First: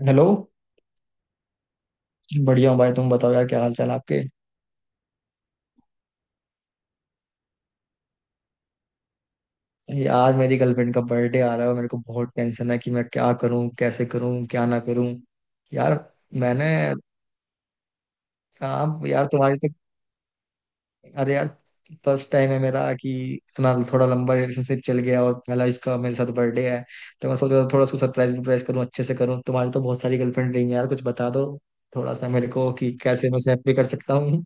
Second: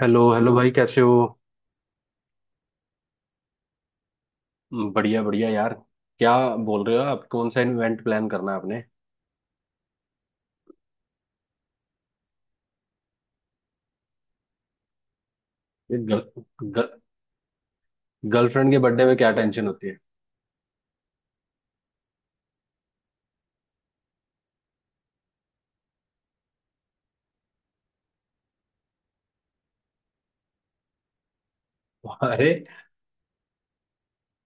Hello hello. Hello भाई कैसे हो। बढ़िया हूँ भाई। तुम बताओ यार, क्या हाल चाल आपके। बढ़िया बढ़िया यार। क्या बोल रहे हो आप? कौन सा इवेंट प्लान करना है आपने? यार मेरी गर्लफ्रेंड का बर्थडे आ रहा है और मेरे को बहुत टेंशन है कि मैं क्या करूँ, कैसे करूँ, क्या ना करूँ। यार ये मैंने गर्ल गर्लफ्रेंड के आप बर्थडे में यार क्या तुम्हारी टेंशन तो होती है? अरे यार, फर्स्ट टाइम है मेरा कि इतना थोड़ा लंबा रिलेशनशिप चल गया और पहला इसका मेरे साथ बर्थडे है। तो मैं सोच रहा था थोड़ा उसको सरप्राइज वरप्राइज करूँ, अच्छे से करूँ। तुम्हारी तो बहुत सारी गर्लफ्रेंड रही है यार, कुछ बता दो थोड़ा सा मेरे अरे को कि कैसे मैं उसे हैप्पी कर सकता हूँ।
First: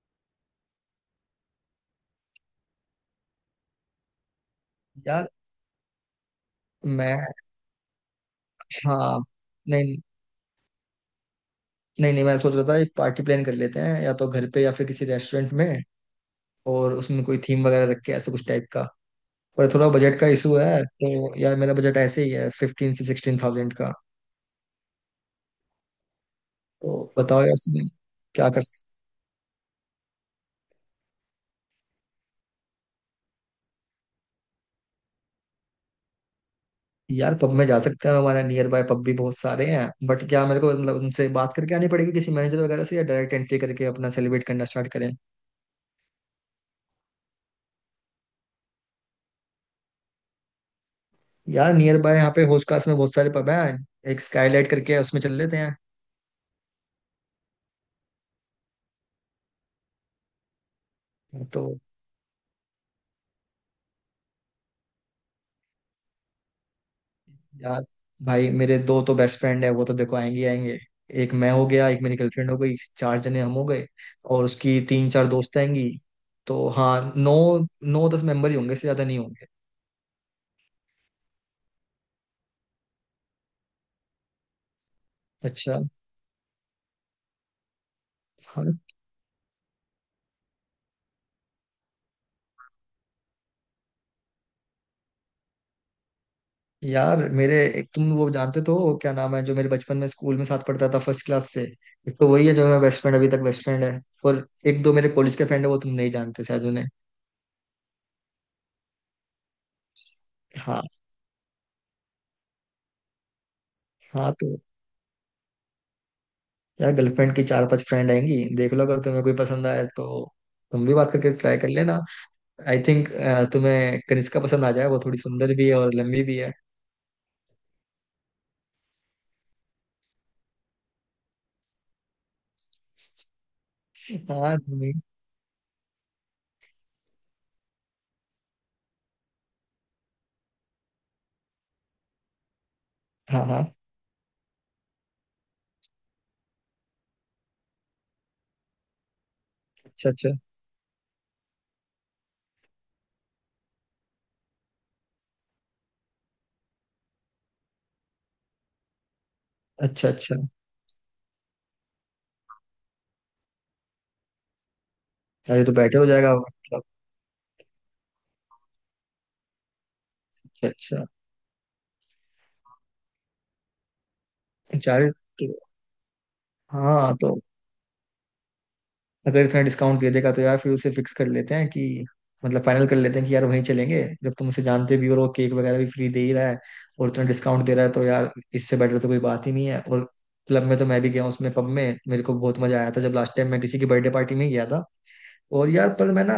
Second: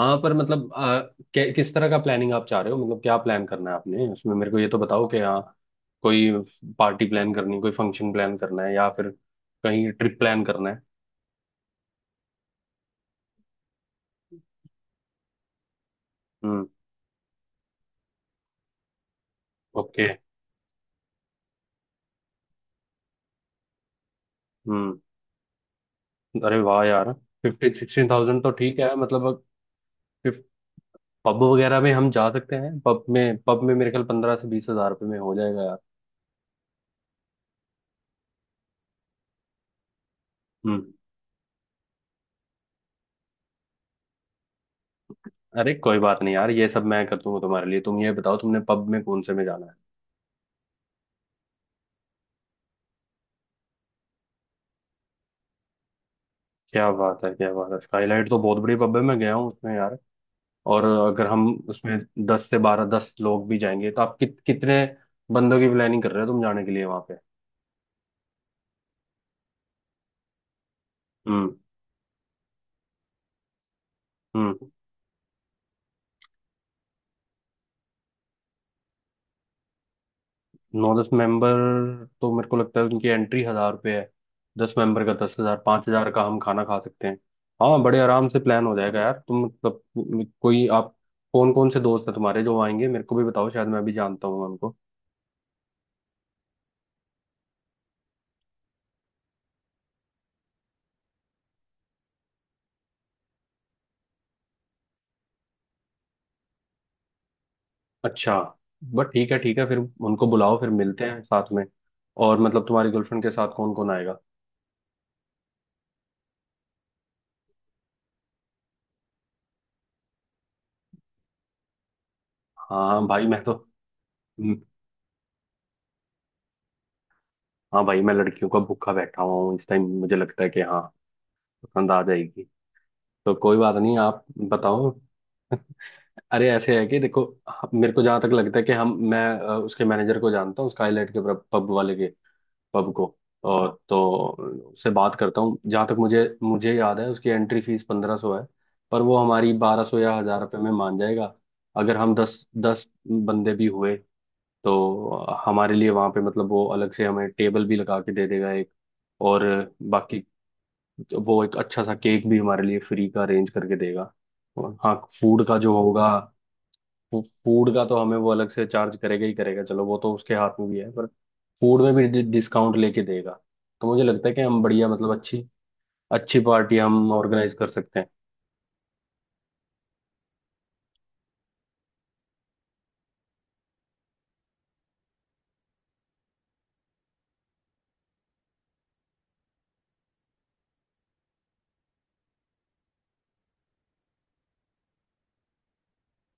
हाँ, पर मतलब किस तरह का प्लानिंग आप चाह रहे हो? मतलब क्या प्लान करना है आपने उसमें, मेरे को ये तो बताओ कि यार हाँ, कोई पार्टी मैं प्लान करनी, कोई फंक्शन प्लान करना है या फिर हाँ। कहीं नहीं। ट्रिप प्लान करना है? नहीं, नहीं, मैं सोच रहा था एक पार्टी प्लान कर लेते हैं या तो घर पे या फिर किसी रेस्टोरेंट में। हम्म। और उसमें कोई थीम वगैरह रख के ऐसे कुछ टाइप का। पर थोड़ा ओके। बजट का इशू है, तो यार मेरा बजट ऐसे ही है, 15,000 से 16,000 का। हम्म। अरे वाह तो यार, बताओ यार फिफ्टी इसमें सिक्सटीन थाउजेंड क्या तो कर ठीक सकते। है, मतलब 50 पब वगैरह में हम जा सकते हैं। पब में, पब में मेरे ख्याल 15 से 20 हजार रुपये में हो जाएगा यार। यार पब में जा सकते हैं, हमारे नियर बाय पब भी बहुत सारे हैं, बट क्या मेरे को हम्म। मतलब उनसे बात करके आनी पड़ेगी किसी मैनेजर वगैरह से, या डायरेक्ट एंट्री करके अपना सेलिब्रेट करना स्टार्ट करें। अरे कोई बात नहीं यार, ये सब मैं कर दूंगा तुम्हारे लिए। तुम ये बताओ, तुमने पब में कौन से में जाना है? यार नियर बाय यहाँ पे होस्कास में बहुत सारे पब हैं। एक स्काईलाइट करके है, उसमें चल लेते हैं। क्या बात है, क्या बात है। स्काईलाइट तो बहुत बड़ी पब है, मैं गया हूँ उसमें यार। और अगर हम तो उसमें दस से बारह, दस लोग भी जाएंगे तो आप कितने बंदों की प्लानिंग कर रहे हो तुम जाने के लिए वहां पे? यार भाई, मेरे दो तो बेस्ट फ्रेंड है, वो तो देखो आएंगे ही आएंगे। एक मैं हम्म। हो गया, एक मेरी गर्लफ्रेंड हो गई, चार जने हम हो गए। और हम्म। उसकी तीन चार दोस्त आएंगी। तो हाँ, नौ 9-10 मेंबर ही होंगे, इससे ज्यादा नहीं होंगे। नौ दस मेंबर, तो मेरे को लगता है उनकी एंट्री हजार रुपये है। दस मेंबर का दस हजार, अच्छा। पाँच हजार का हम खाना खा सकते हैं। हाँ, बड़े आराम से प्लान हाँ। हो जाएगा यार। तुम मतलब कोई आप कौन कौन से दोस्त हैं तुम्हारे जो आएंगे, मेरे को भी बताओ, शायद मैं भी जानता हूँ उनको। यार मेरे, एक तुम वो जानते तो हो, क्या नाम है जो मेरे बचपन में स्कूल में साथ पढ़ता था फर्स्ट क्लास से। एक तो वही है, जो मेरा बेस्ट फ्रेंड अभी तक बेस्ट फ्रेंड है। और एक दो मेरे कॉलेज के फ्रेंड है, वो तुम नहीं जानते शायद उन्हें। अच्छा, बट ठीक है ठीक है, फिर उनको बुलाओ, फिर हाँ, मिलते हैं साथ में। और मतलब तुम्हारी गर्लफ्रेंड के साथ कौन कौन आएगा? हाँ। तो यार गर्लफ्रेंड की चार पांच फ्रेंड आएंगी, देख लो अगर तुम्हें कोई पसंद आए तो तुम भी बात करके ट्राई कर लेना। आई हाँ थिंक भाई मैं तो, तुम्हें कनिष्का हम्म, पसंद आ जाए, वो थोड़ी सुंदर भी है और लंबी भी है। हाँ भाई मैं लड़कियों का भूखा बैठा हुआ हूँ इस टाइम। मुझे लगता है कि हाँ पसंद आ जाएगी। तो कोई बात नहीं, आप हाँ। बताओ। नहीं। अरे ऐसे है कि देखो, मेरे को जहां तक लगता है कि हम मैं उसके मैनेजर को जानता हूँ, स्काईलाइट के पब वाले के, पब को। हाँ, हाँ। और तो उससे बात करता हूँ, जहां तक मुझे मुझे याद है उसकी एंट्री फीस 1500 है, पर वो हमारी बारह सौ अच्छा, या अच्छा। हजार रुपये में मान जाएगा। अगर हम दस दस बंदे भी हुए तो हमारे लिए वहां पे मतलब वो अलग से हमें टेबल भी लगा के दे देगा एक। और अच्छा, बाकी अच्छा। वो एक अच्छा सा केक भी हमारे लिए फ्री का अरेंज करके देगा। और हाँ, फूड का अरे, जो तो बेटर होगा, हो जाएगा मतलब। फूड का तो हमें वो अलग से चार्ज करेगा ही करेगा, चलो वो तो उसके हाथ अच्छा, में भी है, अच्छा। पर फूड में भी डिस्काउंट लेके देगा। तो मुझे लगता है कि हम बढ़िया, चार मतलब अच्छी तो अच्छी पार्टी हम हाँ, तो ऑर्गेनाइज कर सकते हैं। अगर इतना डिस्काउंट दे देगा तो यार फिर उसे फिक्स कर लेते हैं कि, मतलब फाइनल कर लेते हैं कि यार वहीं चलेंगे, जब तुम उसे जानते भी हो और वो केक वगैरह भी फ्री दे ही रहा है और इतना डिस्काउंट दे रहा है, तो यार इससे बेटर तो कोई बात ही नहीं है। और क्लब में तो मैं भी गया हूँ उसमें, पब में मेरे को बहुत मजा आया था जब लास्ट टाइम मैं किसी की बर्थडे पार्टी में गया था। और यार पर मैं ना,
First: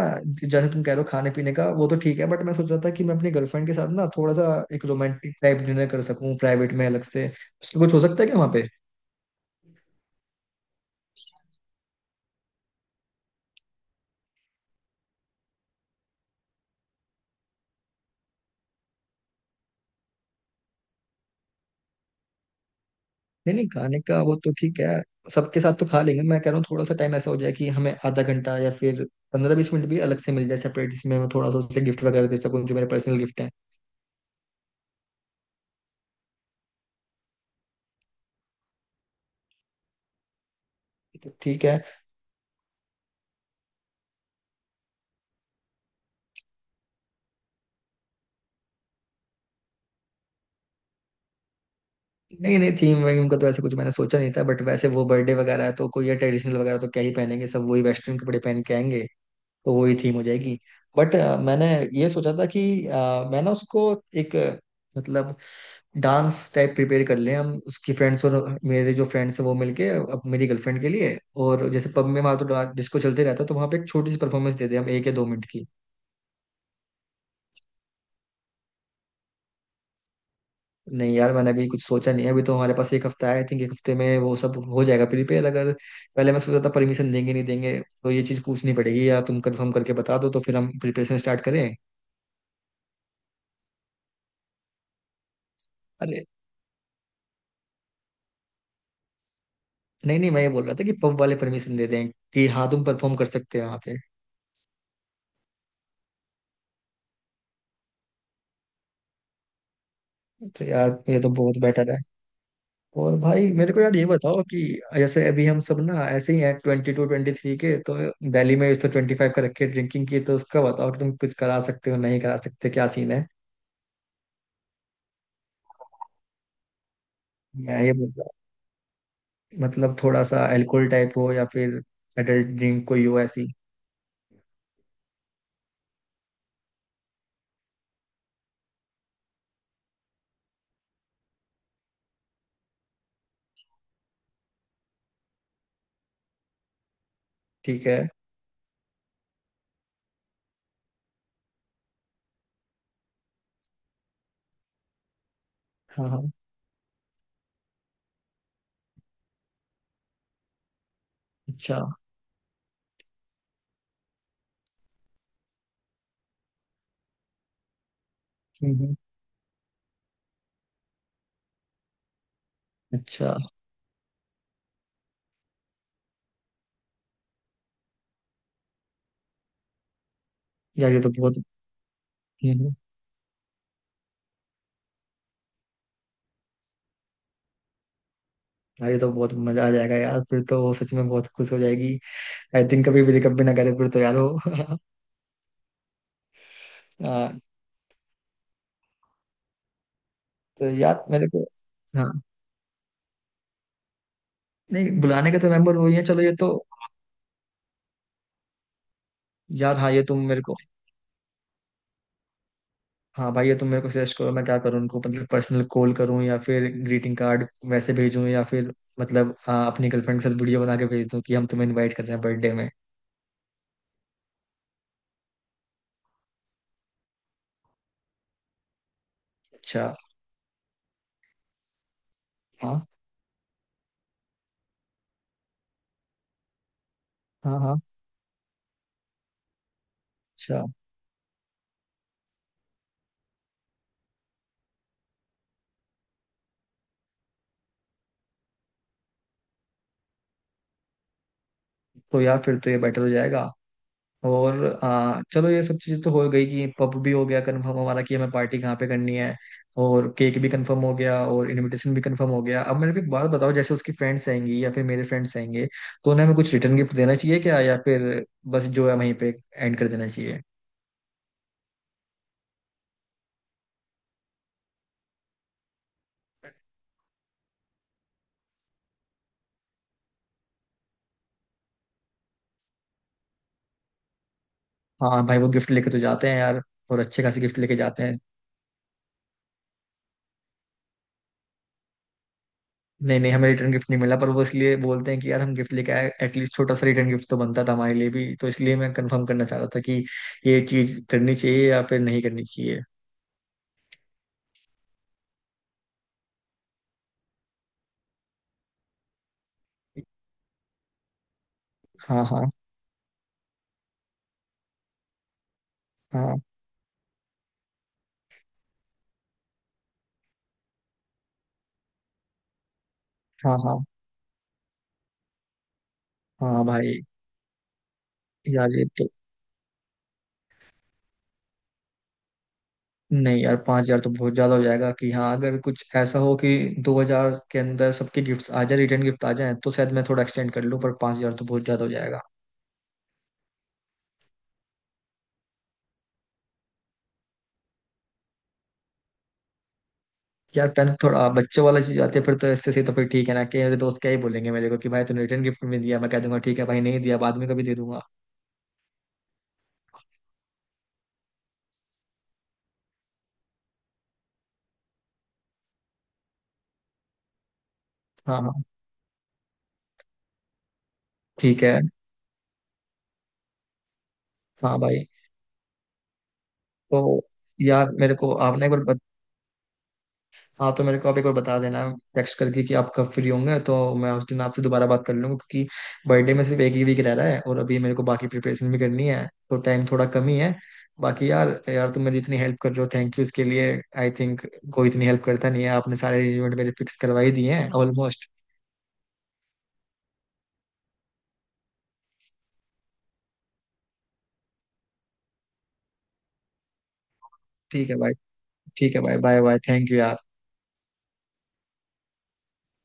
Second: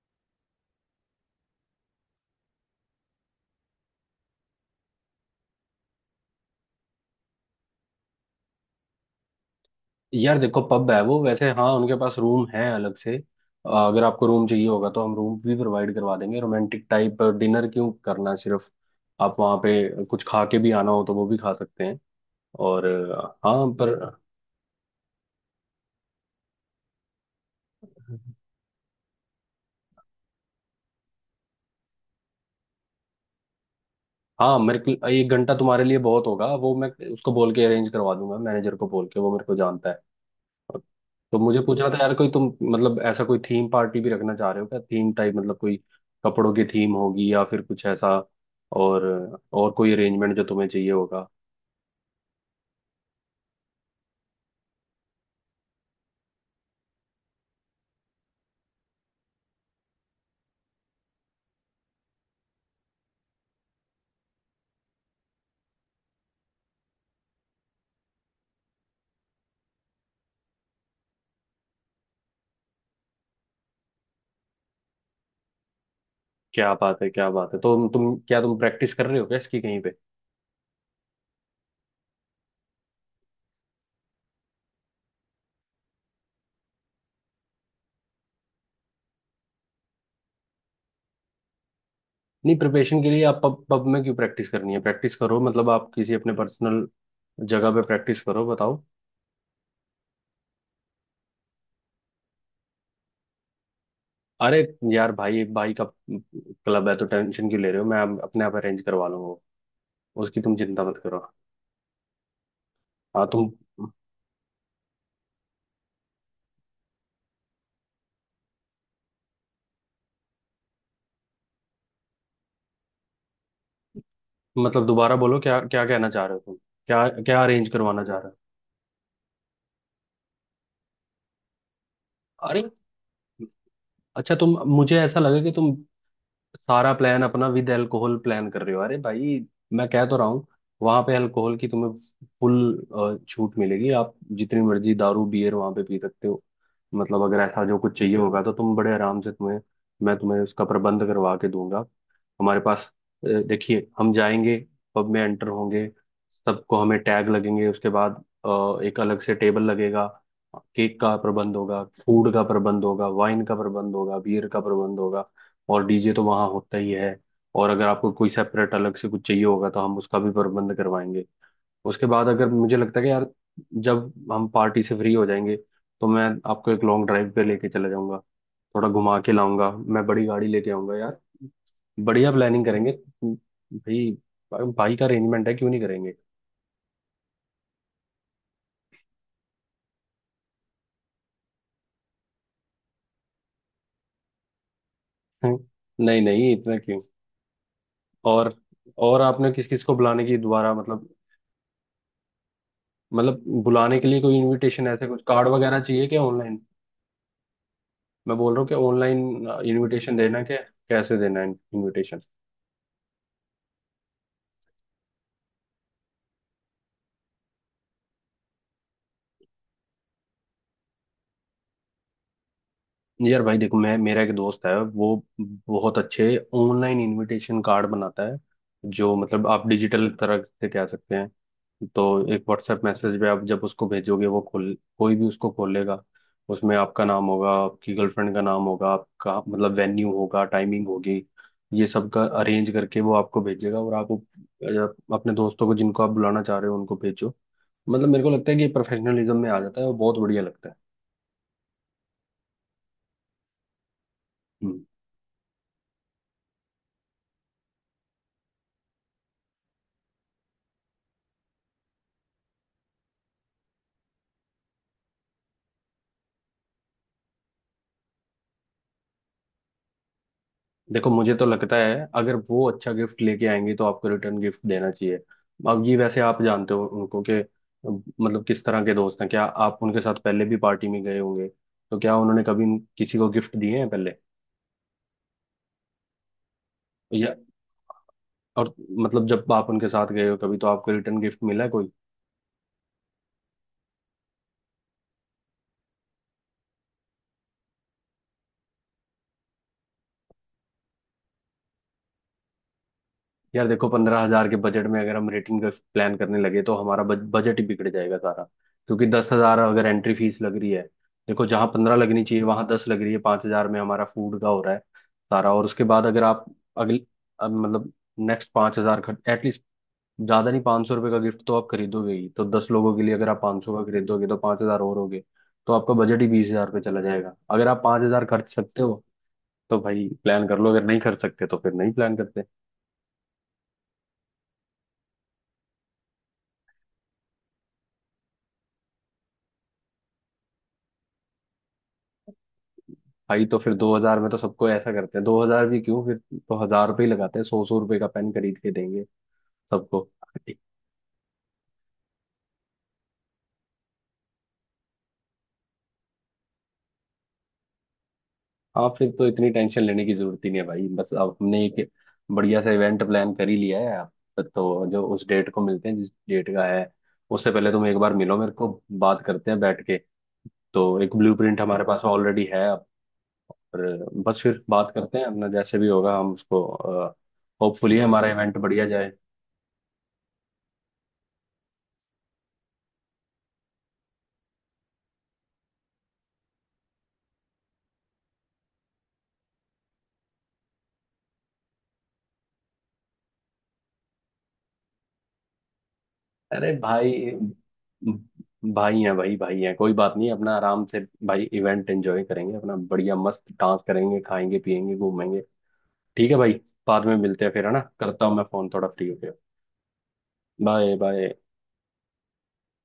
जैसे तुम कह रहे हो खाने पीने का वो तो ठीक है, बट मैं सोच रहा था कि मैं अपनी गर्लफ्रेंड के साथ ना थोड़ा सा एक रोमांटिक टाइप डिनर कर सकूं प्राइवेट में अलग से, उसमें कुछ हो सकता है क्या वहाँ। यार देखो, पब है वो, वैसे हाँ उनके पास रूम है अलग से, अगर आपको रूम चाहिए होगा तो हम रूम भी प्रोवाइड करवा देंगे। रोमांटिक टाइप डिनर क्यों करना सिर्फ, आप वहाँ पे कुछ खा के भी आना हो तो वो भी खा सकते हैं। और नहीं, नहीं, हाँ पर, खाने का वो तो ठीक है, सबके साथ तो खा लेंगे। मैं कह रहा हूँ थोड़ा सा टाइम ऐसा हो जाए कि हमें आधा घंटा या फिर 15-20 मिनट भी अलग से मिल जाए सेपरेट, जिसमें मैं थोड़ा सा उसे गिफ्ट वगैरह दे सकूँ जो मेरे पर्सनल गिफ्ट हैं। हाँ मेरे को एक घंटा तुम्हारे लिए बहुत होगा, वो मैं उसको बोल के अरेंज करवा दूंगा, मैनेजर को बोल के, वो मेरे को जानता है। तो तो मुझे ठीक पूछ है। रहा था यार, कोई तुम मतलब ऐसा कोई थीम पार्टी भी रखना चाह रहे हो क्या? थीम टाइप मतलब कोई कपड़ों की थीम होगी या फिर कुछ ऐसा, और और कोई अरेंजमेंट जो तुम्हें चाहिए होगा? नहीं, नहीं, थीम वीम का तो ऐसे कुछ मैंने सोचा नहीं था, बट वैसे वो बर्थडे वगैरह है तो कोई ट्रेडिशनल वगैरह तो क्या ही पहनेंगे, सब वही वेस्टर्न कपड़े पहन के आएंगे। तो वही थीम हो जाएगी। बट मैंने ये सोचा था कि मैं ना उसको एक मतलब डांस टाइप प्रिपेयर कर लें हम, उसकी फ्रेंड्स और मेरे जो फ्रेंड्स हैं वो मिलके, अब मेरी गर्लफ्रेंड के लिए। और जैसे पब में वहाँ तो डिस्को चलते रहता है, तो वहाँ पे एक छोटी सी परफॉर्मेंस दे दें हम, 1 या 2 मिनट की। क्या बात है, क्या बात है। तो तुम क्या तुम प्रैक्टिस कर रहे हो क्या इसकी कहीं पे? नहीं यार, मैंने अभी कुछ सोचा नहीं है। अभी तो हमारे पास एक हफ्ता है, आई थिंक एक हफ्ते में वो सब हो जाएगा प्रिपेयर, अगर। पहले मैं सोचा था परमिशन देंगे नहीं देंगे, तो ये चीज़ पूछनी पड़ेगी, या तुम कंफर्म करके बता दो तो फिर हम प्रिपरेशन स्टार्ट करें। नहीं, प्रिपरेशन के लिए आप पब पब में क्यों प्रैक्टिस करनी है? प्रैक्टिस करो मतलब आप किसी अरे अपने पर्सनल जगह पे प्रैक्टिस करो, बताओ। नहीं, नहीं, मैं ये बोल रहा था कि पब वाले परमिशन दे दें कि हाँ तुम परफॉर्म कर सकते हो वहाँ पे। अरे यार, भाई भाई का क्लब है तो टेंशन क्यों ले रहे हो? मैं अपने आप अरेंज करवा लूंगा वो। उसकी तुम तो चिंता यार मत ये करो। तो बहुत बेटर है। और हाँ तुम भाई मेरे को यार ये बताओ कि जैसे अभी हम सब ना ऐसे ही हैं, 22-23 के तो, दिल्ली में इस तो 25 का रखे ड्रिंकिंग की, तो उसका बताओ कि तुम कुछ करा सकते हो नहीं करा सकते, क्या सीन है। मतलब दोबारा बोलो, क्या क्या कहना चाह रहे हो तुम? क्या क्या अरेंज मैं ये करवाना बोल चाह रहा रहे मतलब थोड़ा सा अल्कोहल टाइप हो या फिर एडल्ट हो? अरे, ड्रिंक कोई हो ऐसी। अच्छा तुम, मुझे ऐसा लगा कि तुम सारा प्लान अपना विद अल्कोहल प्लान कर रहे हो। अरे भाई मैं कह तो रहा हूँ, वहां पे अल्कोहल की तुम्हें फुल छूट मिलेगी। आप जितनी मर्जी दारू बियर वहां पे पी सकते हो। मतलब अगर ऐसा जो ठीक कुछ है। चाहिए होगा तो तुम बड़े आराम से, तुम्हें मैं तुम्हें उसका प्रबंध करवा के दूंगा। हमारे पास, देखिए हम जाएंगे, पब में एंटर होंगे, हाँ, हाँ। सबको हमें टैग लगेंगे, उसके बाद एक अलग से टेबल लगेगा, केक का प्रबंध अच्छा। होगा, फूड का प्रबंध होगा, वाइन का प्रबंध होगा, बियर का प्रबंध होगा। और डीजे तो वहाँ होता ही है। और अगर आपको कोई सेपरेट हम्म, अलग हम्म। से कुछ चाहिए होगा तो हम उसका भी प्रबंध करवाएंगे। उसके बाद अगर मुझे लगता है कि यार, अच्छा। जब हम पार्टी से फ्री हो जाएंगे तो मैं आपको एक लॉन्ग ड्राइव पे लेके चला जाऊंगा, थोड़ा घुमा के लाऊंगा, मैं बड़ी गाड़ी लेके यार आऊंगा ये तो यार, बहुत बढ़िया हम्म, प्लानिंग हम्म। करेंगे। भाई भाई का अरेंजमेंट है, क्यों नहीं करेंगे? यार ये तो बहुत मजा आ जाएगा यार, फिर तो वो सच में बहुत खुश हो जाएगी। आई थिंक कभी ब्रेकअप भी कभी ना करे फिर तो यार वो हम्म, नहीं नहीं इतना क्यों। हाँ। और और आपने किस किस को बुलाने की तो दोबारा, यार मतलब मेरे को हाँ। मतलब बुलाने के लिए कोई इनविटेशन नहीं, ऐसे कुछ बुलाने का कार्ड तो मेंबर वगैरह वही है, चाहिए क्या चलो ये तो। ऑनलाइन? मैं बोल रहा हूँ कि ऑनलाइन यार हाँ ये इनविटेशन तुम मेरे देना को क्या, कैसे देना है इनविटेशन? हाँ भाई, ये तुम मेरे को सजेस्ट करो, मैं क्या करूँ उनको, मतलब पर्सनल कॉल करूँ या फिर ग्रीटिंग कार्ड वैसे भेजूँ या फिर मतलब हाँ, अपनी गर्लफ्रेंड के साथ वीडियो बना के भेज दूँ कि हम तुम्हें इनवाइट कर रहे हैं बर्थडे में। यार भाई देखो, मैं, मेरा एक दोस्त है वो बहुत अच्छे ऑनलाइन इनविटेशन कार्ड बनाता है, जो मतलब आप अच्छा। डिजिटल तरह से कह सकते हैं। तो एक हाँ, व्हाट्सएप मैसेज पे आप जब उसको भेजोगे, वो खोल, कोई भी उसको खोलेगा उसमें आपका नाम होगा, हाँ, हाँ। आपकी गर्लफ्रेंड का नाम होगा, आपका मतलब वेन्यू होगा, अच्छा। टाइमिंग होगी, ये सब का अरेंज करके वो आपको भेजेगा। और आप अपने दोस्तों को जिनको आप बुलाना चाह रहे हो उनको भेजो। मतलब मेरे को लगता है कि प्रोफेशनलिज्म में आ जाता है और बहुत बढ़िया लगता है। तो यार फिर तो ये बेटर हो जाएगा। और हम्म। चलो ये सब चीज़ तो हो गई कि पब भी हो गया कंफर्म हमारा, कि हमें पार्टी कहाँ पे करनी है। और केक भी कंफर्म हो गया और इनविटेशन भी कंफर्म हो गया। अब मेरे को एक बात बताओ, जैसे उसकी फ्रेंड्स आएंगी या फिर मेरे फ्रेंड्स आएंगे, तो उन्हें हमें कुछ रिटर्न गिफ्ट देना चाहिए क्या, या फिर बस जो है वहीं पे एंड कर देना चाहिए। देखो, मुझे तो लगता है अगर वो अच्छा गिफ्ट लेके आएंगे तो आपको रिटर्न गिफ्ट देना चाहिए। अब ये वैसे आप जानते हो उनको कि मतलब किस तरह के दोस्त हैं। क्या आप उनके साथ पहले भी पार्टी में गए होंगे, तो क्या उन्होंने कभी किसी को गिफ्ट दिए हैं पहले? हाँ भाई, वो गिफ्ट लेके तो जाते हैं यार, और अच्छे या, खासे गिफ्ट लेके जाते हैं। और मतलब जब आप उनके साथ गए हो कभी, तो आपको रिटर्न गिफ्ट मिला है कोई? नहीं, नहीं, हमें रिटर्न गिफ्ट नहीं मिला, पर वो इसलिए बोलते हैं कि यार हम गिफ्ट लेके आए, एटलीस्ट छोटा सा रिटर्न गिफ्ट तो बनता था हमारे लिए भी, तो इसलिए मैं कंफर्म करना चाह रहा था कि ये चीज करनी चाहिए या फिर नहीं करनी चाहिए। यार देखो, 15 हजार के बजट में अगर हम रेटिंग का प्लान करने लगे तो हमारा बजट ही बिगड़ जाएगा सारा, क्योंकि 10 हजार अगर एंट्री फीस लग रही है। देखो, जहाँ 15 लगनी हाँ, चाहिए हाँ। वहां 10 लग रही है, 5 हजार में हमारा फूड का हो रहा है सारा। और उसके बाद अगर हाँ, आप, अगले, अब मतलब नेक्स्ट पांच हजार खर्च एटलीस्ट, ज्यादा नहीं 500 रुपये का गिफ्ट तो आप खरीदोगे ही, तो 10 लोगों के लिए अगर आप हाँ। 500 हाँ, का खरीदोगे तो 5 हजार और हो गए। तो आपका बजट ही बीस हाँ हजार पे भाई। चला जाएगा। अगर आप 5 हजार खर्च यार सकते ये हो तो तो भाई प्लान कर लो, अगर नहीं खर्च सकते तो फिर नहीं प्लान करते। नहीं यार, 5,000 तो बहुत ज्यादा हो जाएगा, कि हाँ अगर कुछ ऐसा हो कि 2,000 के अंदर सबके गिफ्ट्स आ जाए, रिटर्न गिफ्ट आ जाए, तो शायद मैं थोड़ा एक्सटेंड कर लूँ, पर 5,000 तो बहुत ज्यादा हो जाएगा। भाई तो फिर 2 हजार में तो सबको, ऐसा करते हैं 2 हजार भी क्यों फिर, तो हजार रुपये ही लगाते हैं, 100-100 रुपये का पेन खरीद के देंगे सबको। यार 10th थोड़ा बच्चों वाला चीज आती है फिर तो, इससे सही तो फिर ठीक है ना, कि मेरे दोस्त क्या ही बोलेंगे मेरे को कि भाई तूने रिटर्न गिफ्ट में दिया, मैं कह दूंगा ठीक है भाई नहीं दिया, बाद में कभी दे दूंगा। हाँ फिर तो इतनी टेंशन लेने की जरूरत ही नहीं है भाई। बस अब हमने एक बढ़िया सा इवेंट प्लान कर ही लिया है अब, तो जो उस डेट को मिलते हैं जिस डेट का है, उससे पहले तुम एक बार मिलो हाँ, मेरे हाँ। को, बात करते हैं बैठ के, तो एक ब्लूप्रिंट ठीक है। हमारे पास ऑलरेडी है अब। पर बस फिर हाँ बात भाई। करते हैं, अपना जैसे भी होगा हम उसको, तो यार होपफुली मेरे हमारा को इवेंट आपने एक बढ़िया बार जाए। हाँ, तो मेरे को आप एक बार बता देना टेक्स्ट करके कि आप कब फ्री होंगे, तो मैं उस दिन आपसे दोबारा बात कर लूंगा, क्योंकि बर्थडे में सिर्फ एक ही वीक रह रहा है और अभी मेरे को बाकी प्रिपरेशन भी करनी है तो टाइम थोड़ा कम ही है। बाकी यार यार, तुम मेरी इतनी हेल्प कर रहे हो, थैंक यू इसके लिए। आई थिंक कोई इतनी हेल्प करता नहीं है, आपने सारे अरेंजमेंट मेरे अरे फिक्स भाई, करवा ही दिए हैं ऑलमोस्ट। भाई हैं, भाई भाई हैं, कोई बात नहीं, अपना आराम से भाई इवेंट एंजॉय करेंगे, अपना बढ़िया मस्त डांस करेंगे, खाएंगे, पिएंगे, घूमेंगे। ठीक है भाई, बाद में मिलते हैं फिर, है ना, ठीक है भाई। करता हूँ मैं फोन, थोड़ा ठीक है फ्री हो भाई। गया। Bye bye. थैंक यू यार। Bye bye.